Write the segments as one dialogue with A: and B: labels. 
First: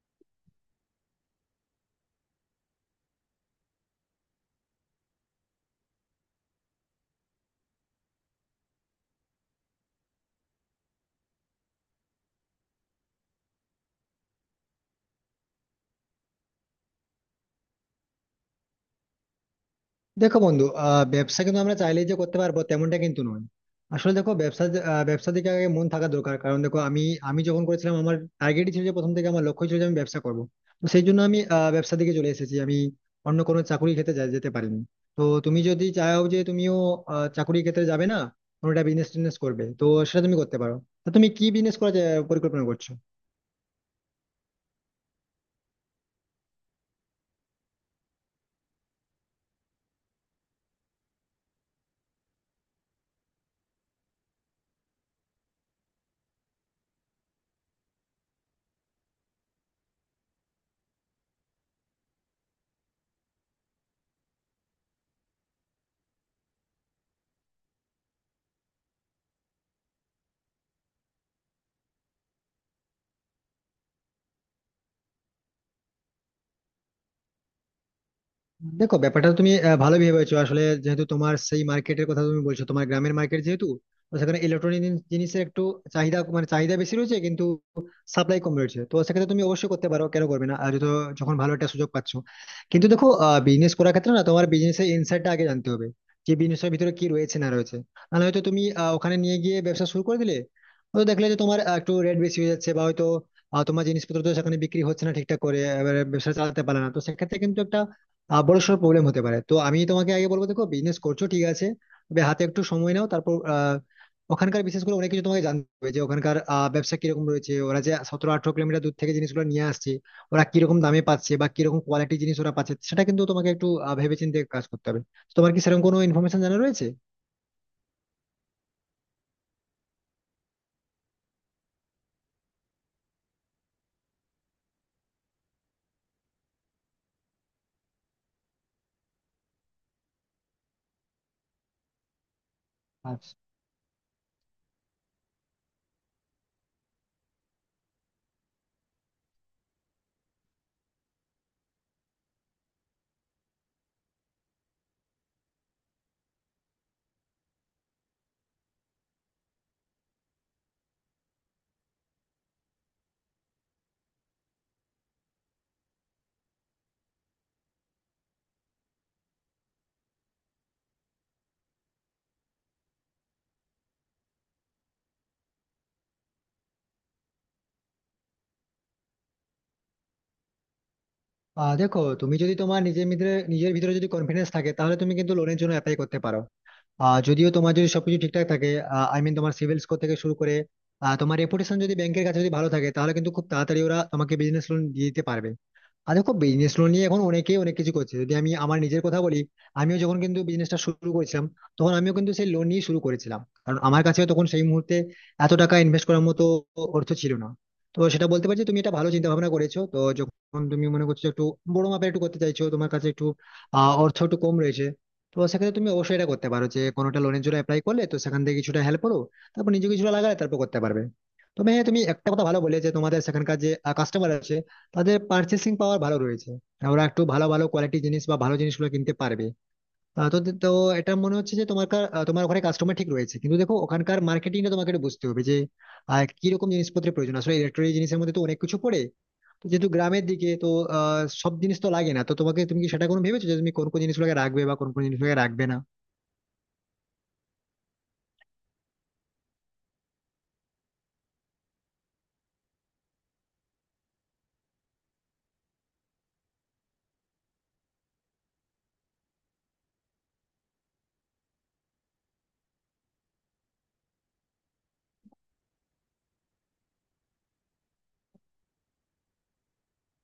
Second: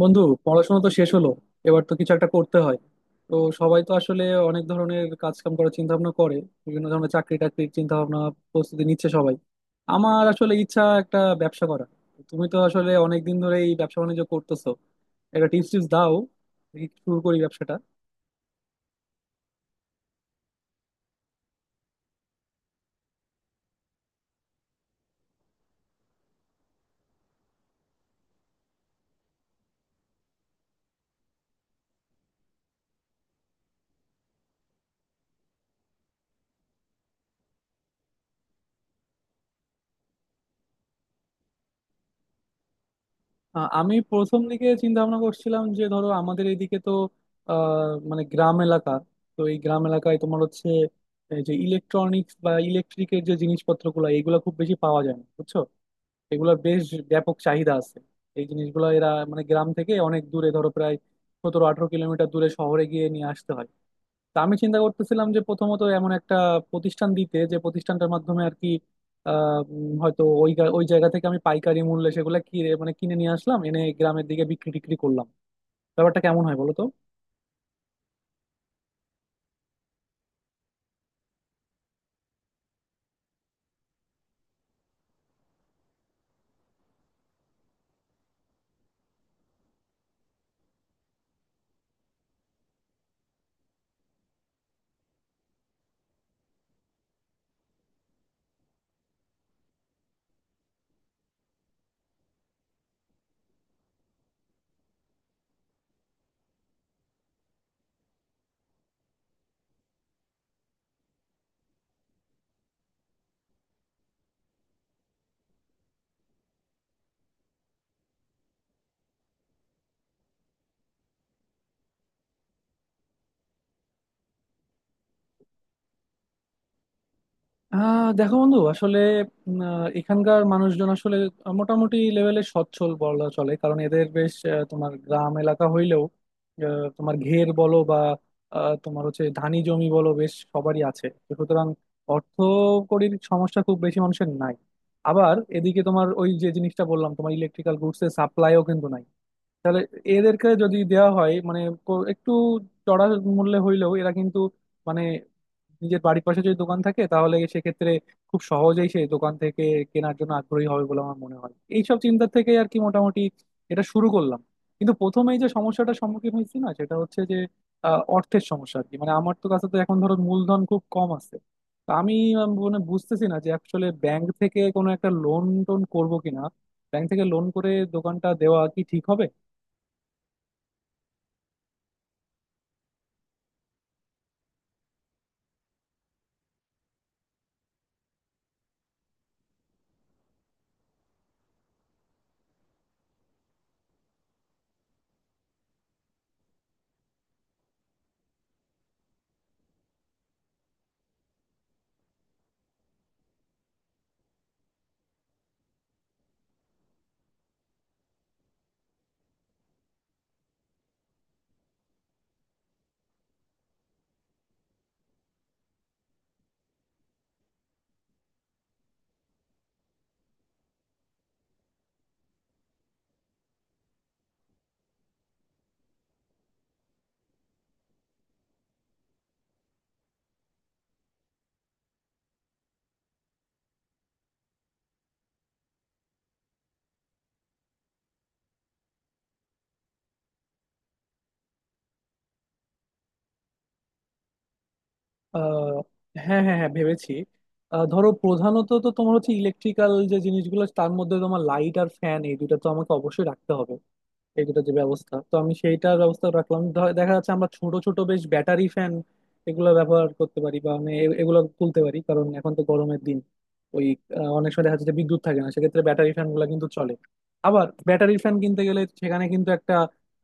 A: বন্ধু, পড়াশোনা তো শেষ হলো। এবার তো কিছু একটা করতে হয়। তো সবাই তো আসলে অনেক ধরনের কাজ কাম করার চিন্তা ভাবনা করে। বিভিন্ন ধরনের চাকরি টাকরির চিন্তা ভাবনা, প্রস্তুতি নিচ্ছে সবাই। আমার আসলে ইচ্ছা একটা ব্যবসা করা। তুমি তো আসলে অনেক দিন ধরে এই ব্যবসা বাণিজ্য করতেছো, একটা টিপস টিপস দাও, দেখি শুরু করি ব্যবসাটা।
B: দেখো বন্ধু ব্যবসা কিন্তু আমরা চাইলেই যে করতে পারবো তেমনটা কিন্তু নয়। আসলে দেখো ব্যবসার দিকে আগে মন থাকা দরকার, কারণ দেখো আমি আমি যখন করেছিলাম আমার টার্গেটই ছিল, যে প্রথম থেকে আমার লক্ষ্য ছিল যে আমি ব্যবসা করবো। তো সেই জন্য আমি ব্যবসার দিকে চলে এসেছি, আমি অন্য কোনো চাকরির ক্ষেত্রে যেতে পারিনি। তো তুমি যদি চাও যে তুমিও চাকরির ক্ষেত্রে যাবে না, কোনোটা বিজনেস টিজনেস করবে, তো সেটা তুমি করতে পারো। তো তুমি কি বিজনেস করার পরিকল্পনা করছো?
A: আমি প্রথম দিকে চিন্তা ভাবনা করছিলাম যে ধরো আমাদের এদিকে তো আহ, মানে গ্রাম এলাকা। তো এই গ্রাম এলাকায় তোমার হচ্ছে এই যে ইলেকট্রনিক্স বা ইলেকট্রিকের যে জিনিসপত্রগুলো এগুলো খুব বেশি পাওয়া যায় না, বুঝছো? এগুলোর বেশ ব্যাপক চাহিদা আছে। এই জিনিসগুলো এরা মানে গ্রাম থেকে অনেক দূরে, ধরো প্রায় 17-18 কিলোমিটার দূরে শহরে গিয়ে নিয়ে আসতে হয়। তা আমি চিন্তা করতেছিলাম যে প্রথমত এমন একটা প্রতিষ্ঠান দিতে, যে প্রতিষ্ঠানটার মাধ্যমে আর কি হয়তো ওই জায়গা থেকে আমি পাইকারি মূল্যে সেগুলো কিনে, মানে কিনে নিয়ে আসলাম, এনে গ্রামের দিকে বিক্রি টিক্রি করলাম। ব্যাপারটা কেমন হয় বলো তো?
B: দেখো ব্যাপারটা তুমি ভালো ভেবেছো, আসলে যেহেতু তোমার সেই মার্কেটের কথা তুমি বলছো, তোমার গ্রামের মার্কেট যেহেতু, তো সেখানে ইলেকট্রনিক জিনিসের একটু চাহিদা বেশি রয়েছে, কিন্তু সাপ্লাই কম রয়েছে। তো সেক্ষেত্রে তুমি অবশ্যই করতে পারো, কেন করবে না, আর যত যখন ভালো একটা সুযোগ পাচ্ছ। কিন্তু দেখো, বিজনেস করার ক্ষেত্রে না, তোমার বিজনেসের ইনসাইডটা আগে জানতে হবে, যে বিজনেসের ভিতরে কি রয়েছে না রয়েছে। নাহলে হয়তো তুমি ওখানে নিয়ে গিয়ে ব্যবসা শুরু করে দিলে, হয়তো দেখলে যে তোমার একটু রেট বেশি হয়ে যাচ্ছে, বা হয়তো তোমার জিনিসপত্র তো সেখানে বিক্রি হচ্ছে না ঠিকঠাক করে, এবারে ব্যবসা চালাতে পারে না, তো সেক্ষেত্রে কিন্তু একটা বড়সড় প্রবলেম হতে পারে। তো আমি তোমাকে আগে বলবো, দেখো বিজনেস করছো ঠিক আছে, তবে হাতে একটু সময় নাও, তারপর ওখানকার বিশেষ করে অনেক কিছু তোমাকে জানতে হবে, যে ওখানকার ব্যবসা কিরকম রয়েছে, ওরা যে 17-18 কিলোমিটার দূর থেকে জিনিসগুলো নিয়ে আসছে, ওরা কিরকম দামে পাচ্ছে বা কিরকম কোয়ালিটি জিনিস ওরা পাচ্ছে, সেটা কিন্তু তোমাকে একটু ভেবেচিন্তে কাজ করতে হবে। তো তোমার কি সেরকম কোনো ইনফরমেশন জানা রয়েছে?
A: দেখো বন্ধু, আসলে এখানকার মানুষজন আসলে মোটামুটি লেভেলে সচ্ছল বলা চলে, কারণ এদের বেশ তোমার গ্রাম এলাকা হইলেও তোমার ঘের বলো বা তোমার হচ্ছে ধানি জমি বলো, বেশ সবারই আছে। তো সুতরাং অর্থকড়ির
B: আচ্ছা।
A: সমস্যা খুব বেশি মানুষের নাই। আবার এদিকে তোমার ওই যে জিনিসটা বললাম, তোমার ইলেকট্রিক্যাল গুডস এর সাপ্লাইও কিন্তু নাই। তাহলে এদেরকে যদি দেওয়া হয় মানে একটু চড়া মূল্যে হইলেও এরা কিন্তু মানে নিজের বাড়ির পাশে যদি দোকান থাকে তাহলে সেক্ষেত্রে খুব সহজেই সেই দোকান থেকে কেনার জন্য আগ্রহী হবে বলে আমার মনে হয়। এইসব চিন্তা থেকে আর কি মোটামুটি এটা শুরু করলাম। কিন্তু প্রথমেই যে সমস্যাটার সম্মুখীন হয়েছি না, সেটা হচ্ছে যে অর্থের সমস্যা আর কি। মানে আমার তো কাছে তো এখন ধরো মূলধন খুব কম আছে। তো আমি মানে বুঝতেছি না যে আসলে ব্যাংক থেকে কোনো একটা লোন টোন করবো কিনা, ব্যাংক থেকে লোন করে দোকানটা দেওয়া কি ঠিক হবে?
B: দেখো, তুমি যদি তোমার নিজের ভিতরে যদি কনফিডেন্স থাকে, তাহলে তুমি কিন্তু লোনের জন্য অ্যাপ্লাই করতে পারো। যদিও তোমার যদি সবকিছু ঠিকঠাক থাকে, আই মিন তোমার সিভিল স্কোর থেকে শুরু করে তোমার রেপুটেশন যদি ব্যাংকের কাছে যদি ভালো থাকে, তাহলে কিন্তু খুব তাড়াতাড়ি ওরা তোমাকে বিজনেস লোন দিয়ে দিতে পারবে। আর দেখো, বিজনেস লোন নিয়ে এখন অনেকেই অনেক কিছু করছে, যদি আমি আমার নিজের কথা বলি, আমিও যখন কিন্তু বিজনেসটা শুরু করেছিলাম, তখন আমিও কিন্তু সেই লোন নিয়ে শুরু করেছিলাম, কারণ আমার কাছে তখন সেই মুহূর্তে এত টাকা ইনভেস্ট করার মতো অর্থ ছিল না। তো সেটা বলতে পারছি, তুমি এটা ভালো চিন্তা ভাবনা করেছো, তো যখন তুমি মনে করছো একটু বড় মাপের একটু করতে চাইছো, তোমার কাছে একটু অর্থ একটু কম রয়েছে, তো সেক্ষেত্রে তুমি অবশ্যই এটা করতে পারো, যে কোনোটা লোনের জন্য অ্যাপ্লাই করলে তো সেখান থেকে কিছুটা হেল্প করো, তারপর নিজে কিছুটা লাগালে তারপর করতে পারবে। তবে হ্যাঁ, তুমি একটা কথা ভালো বলে, যে তোমাদের সেখানকার যে কাস্টমার আছে তাদের পার্চেসিং পাওয়ার ভালো রয়েছে, আর ওরা একটু ভালো ভালো কোয়ালিটি জিনিস বা ভালো জিনিসগুলো কিনতে পারবে। আহ, তো তো এটা মনে হচ্ছে যে তোমার তোমার ওখানে কাস্টমার ঠিক রয়েছে, কিন্তু দেখো, ওখানকার মার্কেটিংটা তোমাকে একটু বুঝতে হবে, যে কি রকম জিনিসপত্রের প্রয়োজন, আসলে ইলেকট্রনিক জিনিসের মধ্যে তো অনেক কিছু পড়ে। তো যেহেতু গ্রামের দিকে তো সব জিনিস তো লাগে না, তো তোমাকে, তুমি কি সেটা কোনো ভেবেছো যে তুমি কোন কোন জিনিসগুলোকে রাখবে বা কোন কোন জিনিসগুলোকে রাখবে
A: আহ,
B: না?
A: হ্যাঁ, হ্যাঁ, হ্যাঁ, ভেবেছি। ধরো প্রধানত তো তোমার হচ্ছে ইলেকট্রিক্যাল যে জিনিসগুলো, তার মধ্যে তোমার লাইট আর ফ্যান এই দুটো তো আমাকে অবশ্যই রাখতে হবে। এই দুটো যে ব্যবস্থা, তো আমি সেইটার ব্যবস্থা রাখলাম। দেখা যাচ্ছে আমরা ছোট ছোট বেশ ব্যাটারি ফ্যান এগুলো ব্যবহার করতে পারি, বা আমি এগুলো তুলতে পারি, কারণ এখন তো গরমের দিন। ওই অনেক সময় দেখা যাচ্ছে যে বিদ্যুৎ থাকে না, সেক্ষেত্রে ব্যাটারি ফ্যান গুলা কিন্তু চলে। আবার ব্যাটারি ফ্যান কিনতে গেলে সেখানে কিন্তু একটা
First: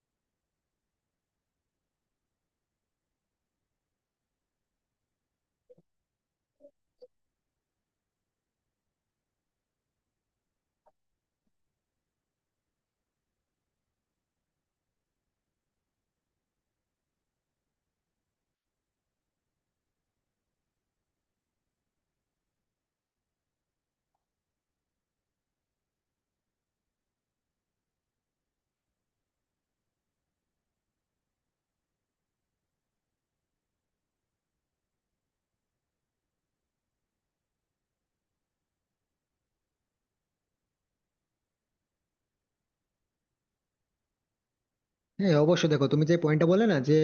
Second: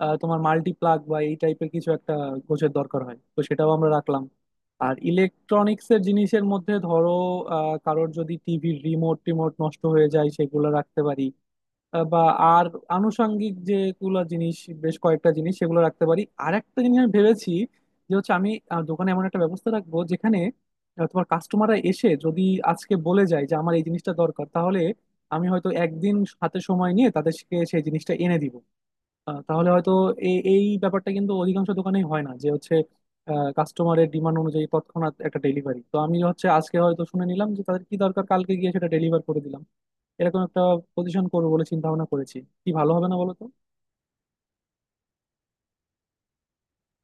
A: তোমার মাল্টি প্লাগ বা এই টাইপের কিছু একটা গোছের দরকার হয়, তো সেটাও আমরা রাখলাম। আর ইলেকট্রনিক্সের জিনিসের মধ্যে ধরো কারোর যদি টিভির রিমোট টিমোট নষ্ট হয়ে যায় সেগুলো রাখতে পারি। আহ, বা আর আনুষঙ্গিক যেগুলো জিনিস, বেশ কয়েকটা জিনিস সেগুলো রাখতে পারি। আর একটা জিনিস আমি ভেবেছি যে হচ্ছে আমি দোকানে এমন একটা ব্যবস্থা রাখবো যেখানে তোমার কাস্টমাররা এসে যদি আজকে বলে যায় যে আমার এই জিনিসটা দরকার, তাহলে আমি হয়তো একদিন হাতে সময় নিয়ে তাদেরকে সেই জিনিসটা এনে দিব। তাহলে হয়তো এই এই ব্যাপারটা কিন্তু অধিকাংশ দোকানেই হয় না, যে হচ্ছে কাস্টমারের ডিমান্ড অনুযায়ী তৎক্ষণাৎ একটা ডেলিভারি। তো আমি হচ্ছে আজকে হয়তো শুনে নিলাম যে তাদের কি দরকার, কালকে গিয়ে সেটা ডেলিভার করে দিলাম। এরকম একটা পজিশন করবো বলে চিন্তা ভাবনা করেছি। কি ভালো হবে না বলো তো?
B: হ্যাঁ অবশ্যই। দেখো তুমি যে পয়েন্টটা বলে না, যে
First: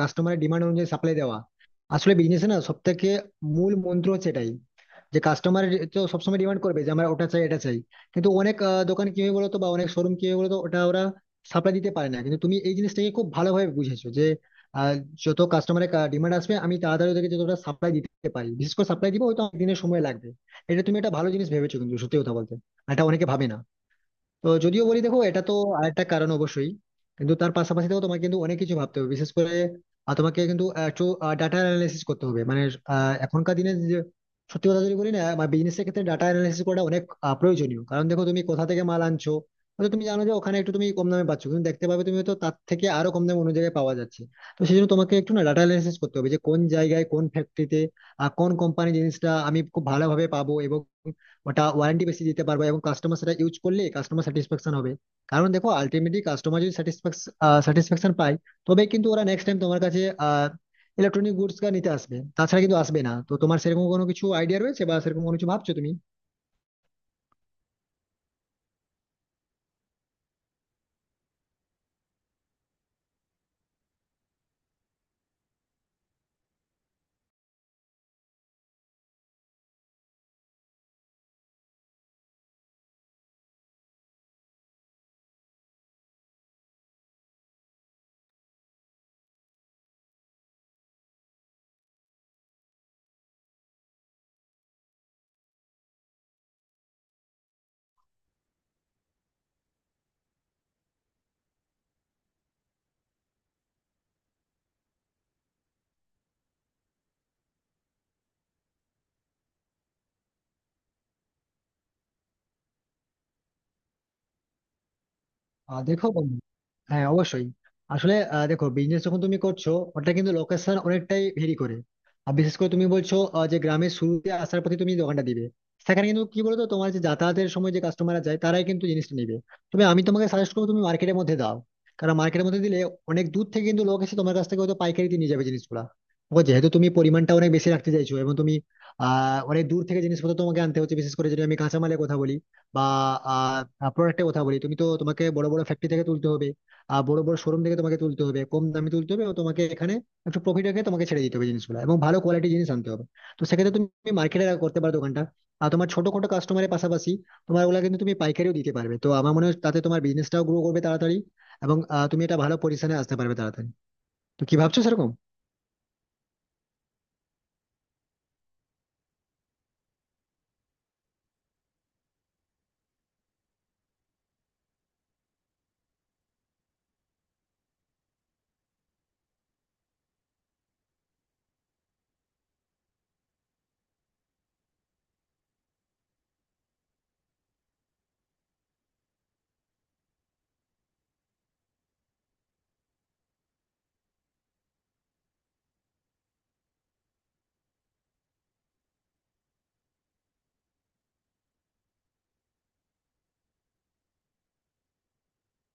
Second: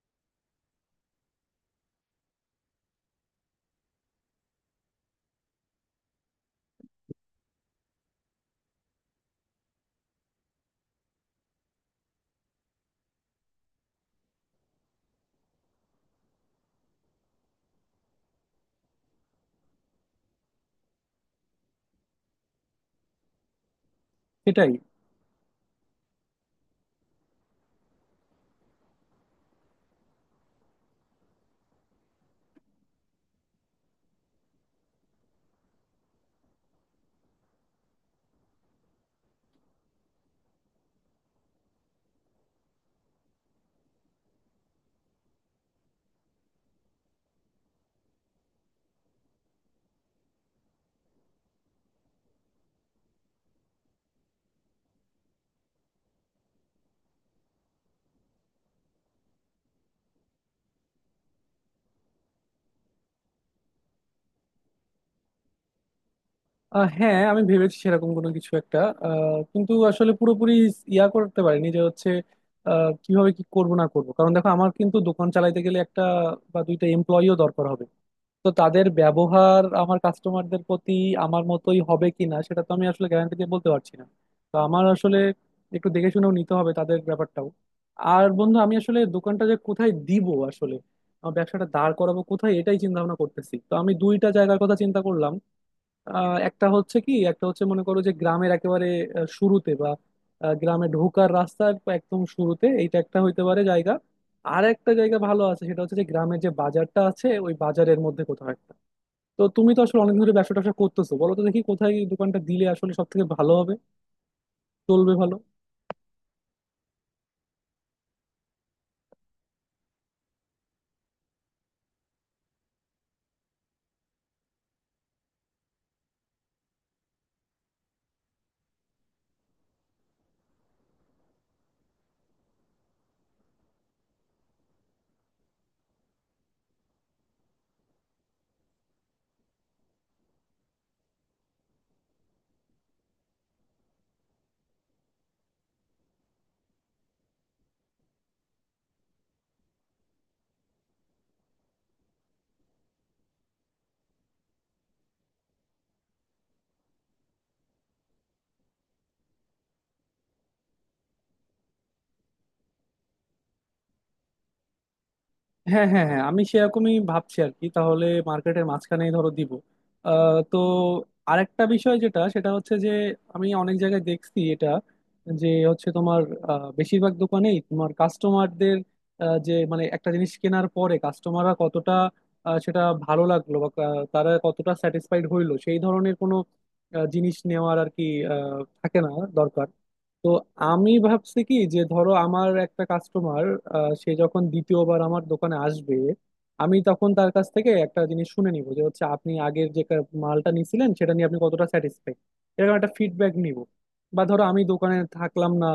B: কাস্টমারের ডিমান্ড অনুযায়ী সাপ্লাই দেওয়া, আসলে বিজনেসে না সব থেকে মূল মন্ত্র হচ্ছে এটাই। যে কাস্টমার তো সবসময় ডিমান্ড করবে যে আমরা ওটা চাই এটা চাই, কিন্তু অনেক দোকান কি হয় বলতো, বা অনেক শোরুম কি হয় বলতো, ওটা ওরা সাপ্লাই দিতে পারে না, কিন্তু তুমি এই জিনিসটাকে খুব ভালোভাবে বুঝেছো যে আহ, যত কাস্টমারের ডিমান্ড আসবে আমি তাড়াতাড়ি ওদেরকে যতটা সাপ্লাই দিতে পারি, বিশেষ করে সাপ্লাই দিব, হয়তো অনেক দিনের সময় লাগবে। এটা তুমি একটা ভালো জিনিস ভেবেছো, কিন্তু সত্যি কথা বলতে আর এটা অনেকে ভাবে না। তো
A: সেটাই।
B: যদিও বলি, দেখো এটা তো আরেকটা কারণ অবশ্যই, কিন্তু তার পাশাপাশি দেখো, তোমাকে কিন্তু অনেক কিছু ভাবতে হবে, বিশেষ করে তোমাকে কিন্তু একটু ডাটা অ্যানালাইসিস করতে হবে, মানে আহ, এখনকার দিনে যে- সত্যি কথা যদি বলি না, বিজনেসের ক্ষেত্রে ডাটা অ্যানালাইসিস করাটা অনেক প্রয়োজনীয়। কারণ দেখো, তুমি কোথা থেকে মাল আনছো, হয়তো তুমি জানো যে ওখানে একটু তুমি কম দামে পাচ্ছ, কিন্তু দেখতে পাবে তুমি হয়তো তার থেকে আরো কম দামে অন্য জায়গায় পাওয়া যাচ্ছে। তো সেই জন্য তোমাকে একটু না ডাটা অ্যানালাইসিস করতে হবে, যে কোন জায়গায় কোন ফ্যাক্টরিতে কোন কোম্পানি জিনিসটা আমি খুব ভালোভাবে পাবো, এবং ওটা ওয়ারেন্টি বেশি দিতে পারবো, এবং কাস্টমার সেটা ইউজ করলে কাস্টমার স্যাটিসফ্যাকশন হবে। কারণ দেখো, আলটিমেটলি কাস্টমার যদি স্যাটিসফ্যাকশন পায়, তবে কিন্তু ওরা নেক্সট টাইম তোমার কাছে আহ ইলেকট্রনিক গুডস নিতে আসবে, তাছাড়া কিন্তু আসবে না। তো তোমার সেরকম কোনো কিছু আইডিয়া রয়েছে বা সেরকম কোনো কিছু ভাবছো তুমি?
A: হ্যাঁ, আমি ভেবেছি সেরকম কোনো কিছু একটা, কিন্তু আসলে পুরোপুরি ইয়া করতে পারিনি যে হচ্ছে কিভাবে কি করব না করব। কারণ দেখো আমার কিন্তু দোকান চালাইতে গেলে একটা বা দুইটা এমপ্লয়িও দরকার হবে। তো তাদের ব্যবহার আমার কাস্টমারদের প্রতি আমার মতোই হবে কিনা, সেটা তো আমি আসলে গ্যারান্টি দিয়ে বলতে পারছি না। তো আমার আসলে একটু দেখে শুনেও নিতে হবে তাদের ব্যাপারটাও। আর বন্ধু, আমি আসলে দোকানটা যে কোথায় দিব, আসলে আমার ব্যবসাটা দাঁড় করাবো কোথায়, এটাই চিন্তা ভাবনা করতেছি। তো আমি দুইটা জায়গার কথা চিন্তা করলাম। একটা হচ্ছে কি, একটা হচ্ছে মনে করো যে গ্রামের একেবারে শুরুতে বা গ্রামে ঢোকার রাস্তার একদম শুরুতে, এইটা একটা হইতে পারে জায়গা। আর একটা জায়গা ভালো আছে, সেটা হচ্ছে যে গ্রামের যে বাজারটা আছে ওই বাজারের মধ্যে কোথাও একটা। তো তুমি তো আসলে অনেক ধরে ব্যবসা ট্যাবসা করতেছো, বলো তো দেখি কোথায় এই দোকানটা দিলে আসলে সব থেকে ভালো হবে, চলবে ভালো।
B: দেখো বন্ধু, হ্যাঁ অবশ্যই। আসলে দেখো, বিজনেস যখন তুমি করছো, ওটা কিন্তু লোকেশন অনেকটাই ভেরি করে। আর বিশেষ করে তুমি বলছো যে গ্রামের শুরুতে আসার পথে তুমি দোকানটা দিবে, সেখানে কিন্তু কি বলতো, তোমার যে যাতায়াতের সময় যে কাস্টমাররা যায় তারাই কিন্তু জিনিসটা নেবে। তবে আমি তোমাকে সাজেস্ট করবো তুমি মার্কেটের মধ্যে দাও। কারণ মার্কেটের মধ্যে দিলে অনেক দূর থেকে কিন্তু লোক এসে তোমার কাছ থেকে হয়তো পাইকারিতে নিয়ে যাবে জিনিসগুলা। ও যেহেতু তুমি পরিমাণটা অনেক বেশি রাখতে চাইছো, এবং তুমি অনেক দূর থেকে জিনিসপত্র তোমাকে আনতে হচ্ছে, বিশেষ করে যদি আমি কাঁচামালের কথা বলি বা প্রোডাক্টের কথা বলি, তুমি তো তোমাকে বড় বড় ফ্যাক্টরি থেকে তুলতে হবে, আর বড় বড় শোরুম থেকে তোমাকে তুলতে হবে, কম দামে তুলতে হবে, ও তোমাকে এখানে একটু প্রফিট রেখে তোমাকে ছেড়ে দিতে হবে জিনিসগুলো, এবং ভালো কোয়ালিটি জিনিস আনতে হবে। তো সেক্ষেত্রে তুমি মার্কেটে করতে পারো দোকানটা, আর তোমার ছোটখাটো কাস্টমারের পাশাপাশি তোমার ওগুলা কিন্তু তুমি পাইকারিও দিতে পারবে। তো আমার মনে হয় তাতে তোমার বিজনেসটাও গ্রো করবে তাড়াতাড়ি, এবং তুমি এটা ভালো পজিশনে আসতে পারবে তাড়াতাড়ি। তো কি ভাবছো সেরকম?
A: হ্যাঁ, হ্যাঁ, হ্যাঁ, আমি সেরকমই ভাবছি আর কি। তাহলে মার্কেটের মাঝখানেই ধরো দিব। তো আরেকটা বিষয় যেটা, সেটা হচ্ছে যে আমি অনেক জায়গায় দেখছি এটা, যে হচ্ছে তোমার বেশিরভাগ দোকানেই তোমার কাস্টমারদের যে, মানে একটা জিনিস কেনার পরে কাস্টমাররা কতটা সেটা ভালো লাগলো বা তারা কতটা স্যাটিসফাইড হইলো, সেই ধরনের কোনো জিনিস নেওয়ার আর কি থাকে না, দরকার। তো আমি ভাবছি কি, যে ধরো আমার একটা কাস্টমার, সে যখন দ্বিতীয়বার আমার দোকানে আসবে আমি তখন তার কাছ থেকে একটা জিনিস শুনে নিব যে হচ্ছে আপনি আগের যে মালটা নিছিলেন সেটা নিয়ে আপনি কতটা স্যাটিসফাইড, এরকম একটা ফিডব্যাক নিব। বা ধরো আমি দোকানে থাকলাম না,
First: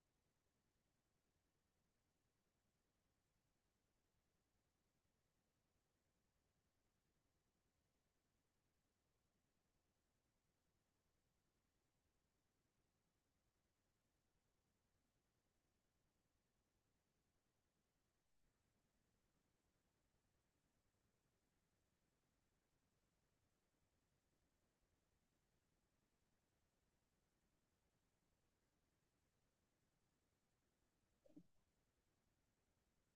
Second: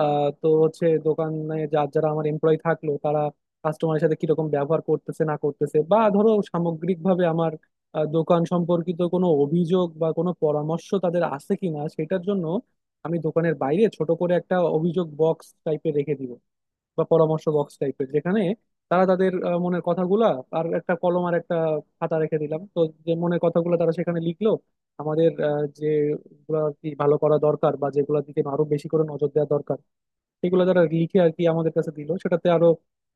A: তো হচ্ছে দোকানে যার যারা আমার এমপ্লয়ি থাকলো তারা কাস্টমারের সাথে কিরকম ব্যবহার করতেছে না করতেছে, বা ধরো সামগ্রিকভাবে আমার দোকান সম্পর্কিত কোনো অভিযোগ বা কোনো পরামর্শ তাদের আছে কিনা, সেটার জন্য আমি দোকানের বাইরে ছোট করে একটা অভিযোগ বক্স টাইপের রেখে দিব, বা পরামর্শ বক্স টাইপের, যেখানে তারা তাদের মনের কথাগুলা আর একটা কলম আর একটা খাতা রেখে দিলাম, তো যে মনের কথাগুলো তারা সেখানে লিখলো আমাদের যেগুলো আর কি ভালো করা দরকার বা যেগুলোর দিকে আরো বেশি করে নজর দেওয়া দরকার, সেগুলো তারা লিখে আর কি আমাদের কাছে দিল, সেটাতে আরো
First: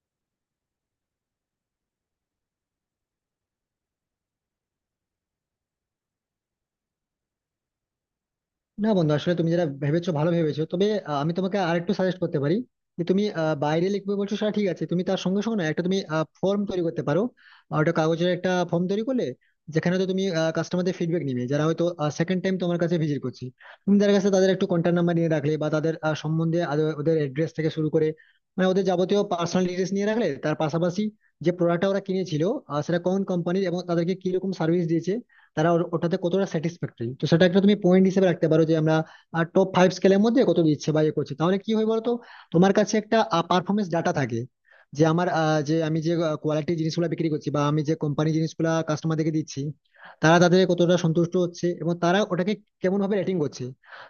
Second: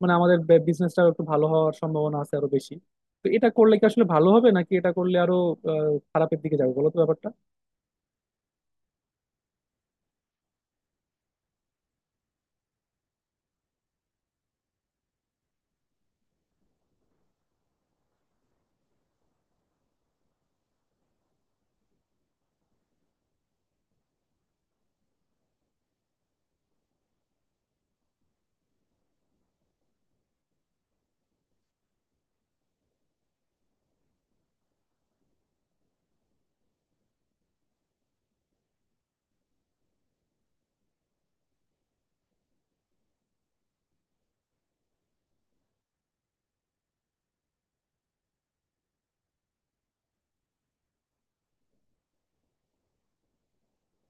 A: মানে আমাদের বিজনেসটা একটু ভালো হওয়ার সম্ভাবনা আছে আরো বেশি। তো এটা করলে কি আসলে ভালো হবে, নাকি এটা করলে আরো খারাপের দিকে যাবে, বলো তো ব্যাপারটা?
B: না বন্ধু, আসলে তুমি যেটা ভেবেছো ভালো ভেবেছো, তবে আমি তোমাকে আরেকটু সাজেস্ট করতে পারি, যে তুমি বাইরে লিখবে বলছো সেটা ঠিক আছে, তুমি তার সঙ্গে সঙ্গে না একটা তুমি ফর্ম তৈরি করতে পারো, আর ওটা কাগজের একটা ফর্ম তৈরি করলে, যেখানে তো তুমি কাস্টমারদের ফিডব্যাক নিবে যারা হয়তো সেকেন্ড টাইম তোমার কাছে ভিজিট করছে। তুমি তাদের কাছে তাদের একটু কন্ট্যাক্ট নাম্বার নিয়ে রাখলে বা তাদের ওদের অ্যাড্রেস থেকে শুরু করে, মানে ওদের যাবতীয় পার্সোনাল ডিটেলস নিয়ে রাখলে, তার পাশাপাশি যে প্রোডাক্টটা ওরা কিনেছিল সেটা কোন কোম্পানির, এবং তাদেরকে কিরকম সার্ভিস দিয়েছে, তারা ওটাতে কতটা স্যাটিসফ্যাক্টরি, তো সেটা একটা তুমি পয়েন্ট হিসেবে রাখতে পারো, যে আমরা টপ 5 স্কেলের মধ্যে কত দিচ্ছে বা ইয়ে করছে। তাহলে কি হয় বলতো, তোমার কাছে একটা পারফরমেন্স ডাটা থাকে, যে আমি যে কোয়ালিটি জিনিসগুলো বিক্রি করছি বা আমি যে কোম্পানি জিনিসগুলো কাস্টমারদেরকে দিচ্ছি, তারা তাদের কতটা সন্তুষ্ট হচ্ছে, এবং তারা ওটাকে কেমন ভাবে রেটিং করছে।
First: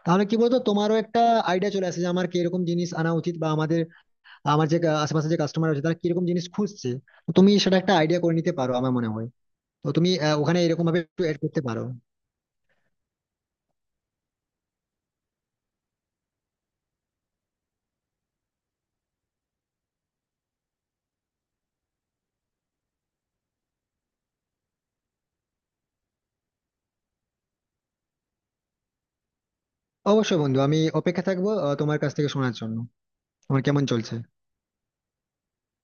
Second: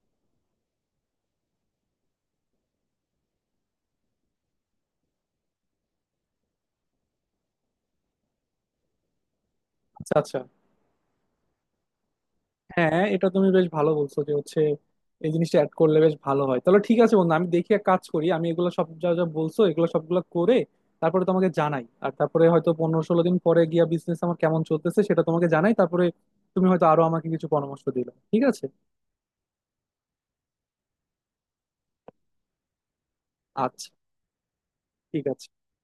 B: তাহলে কি বলতো, তোমারও একটা আইডিয়া চলে আসে, যে আমার কিরকম জিনিস আনা উচিত, বা আমার যে আশেপাশে যে কাস্টমার আছে তারা কিরকম জিনিস খুঁজছে। তো তুমি সেটা একটা আইডিয়া করে নিতে পারো আমার মনে হয়। তো তুমি
A: আচ্ছা, আচ্ছা,
B: ওখানে এরকম ভাবে একটু এড করতে পারো।
A: হ্যাঁ, এটা তুমি বেশ ভালো বলছো যে হচ্ছে এই জিনিসটা অ্যাড করলে বেশ ভালো হয়। তাহলে ঠিক আছে বন্ধু, আমি দেখি এক কাজ করি, আমি এগুলো সব যা যা বলছো এগুলো সবগুলো করে তারপরে তোমাকে জানাই। আর তারপরে হয়তো 15-16 দিন পরে গিয়া বিজনেস আমার কেমন চলতেছে সেটা তোমাকে জানাই, তারপরে তুমি হয়তো আরো আমাকে কিছু পরামর্শ দিলে। ঠিক আছে।
B: অবশ্যই বন্ধু, আমি অপেক্ষা থাকবো তোমার কাছ থেকে শোনার জন্য তোমার কেমন
A: আচ্ছা,
B: চলছে।
A: ঠিক আছে।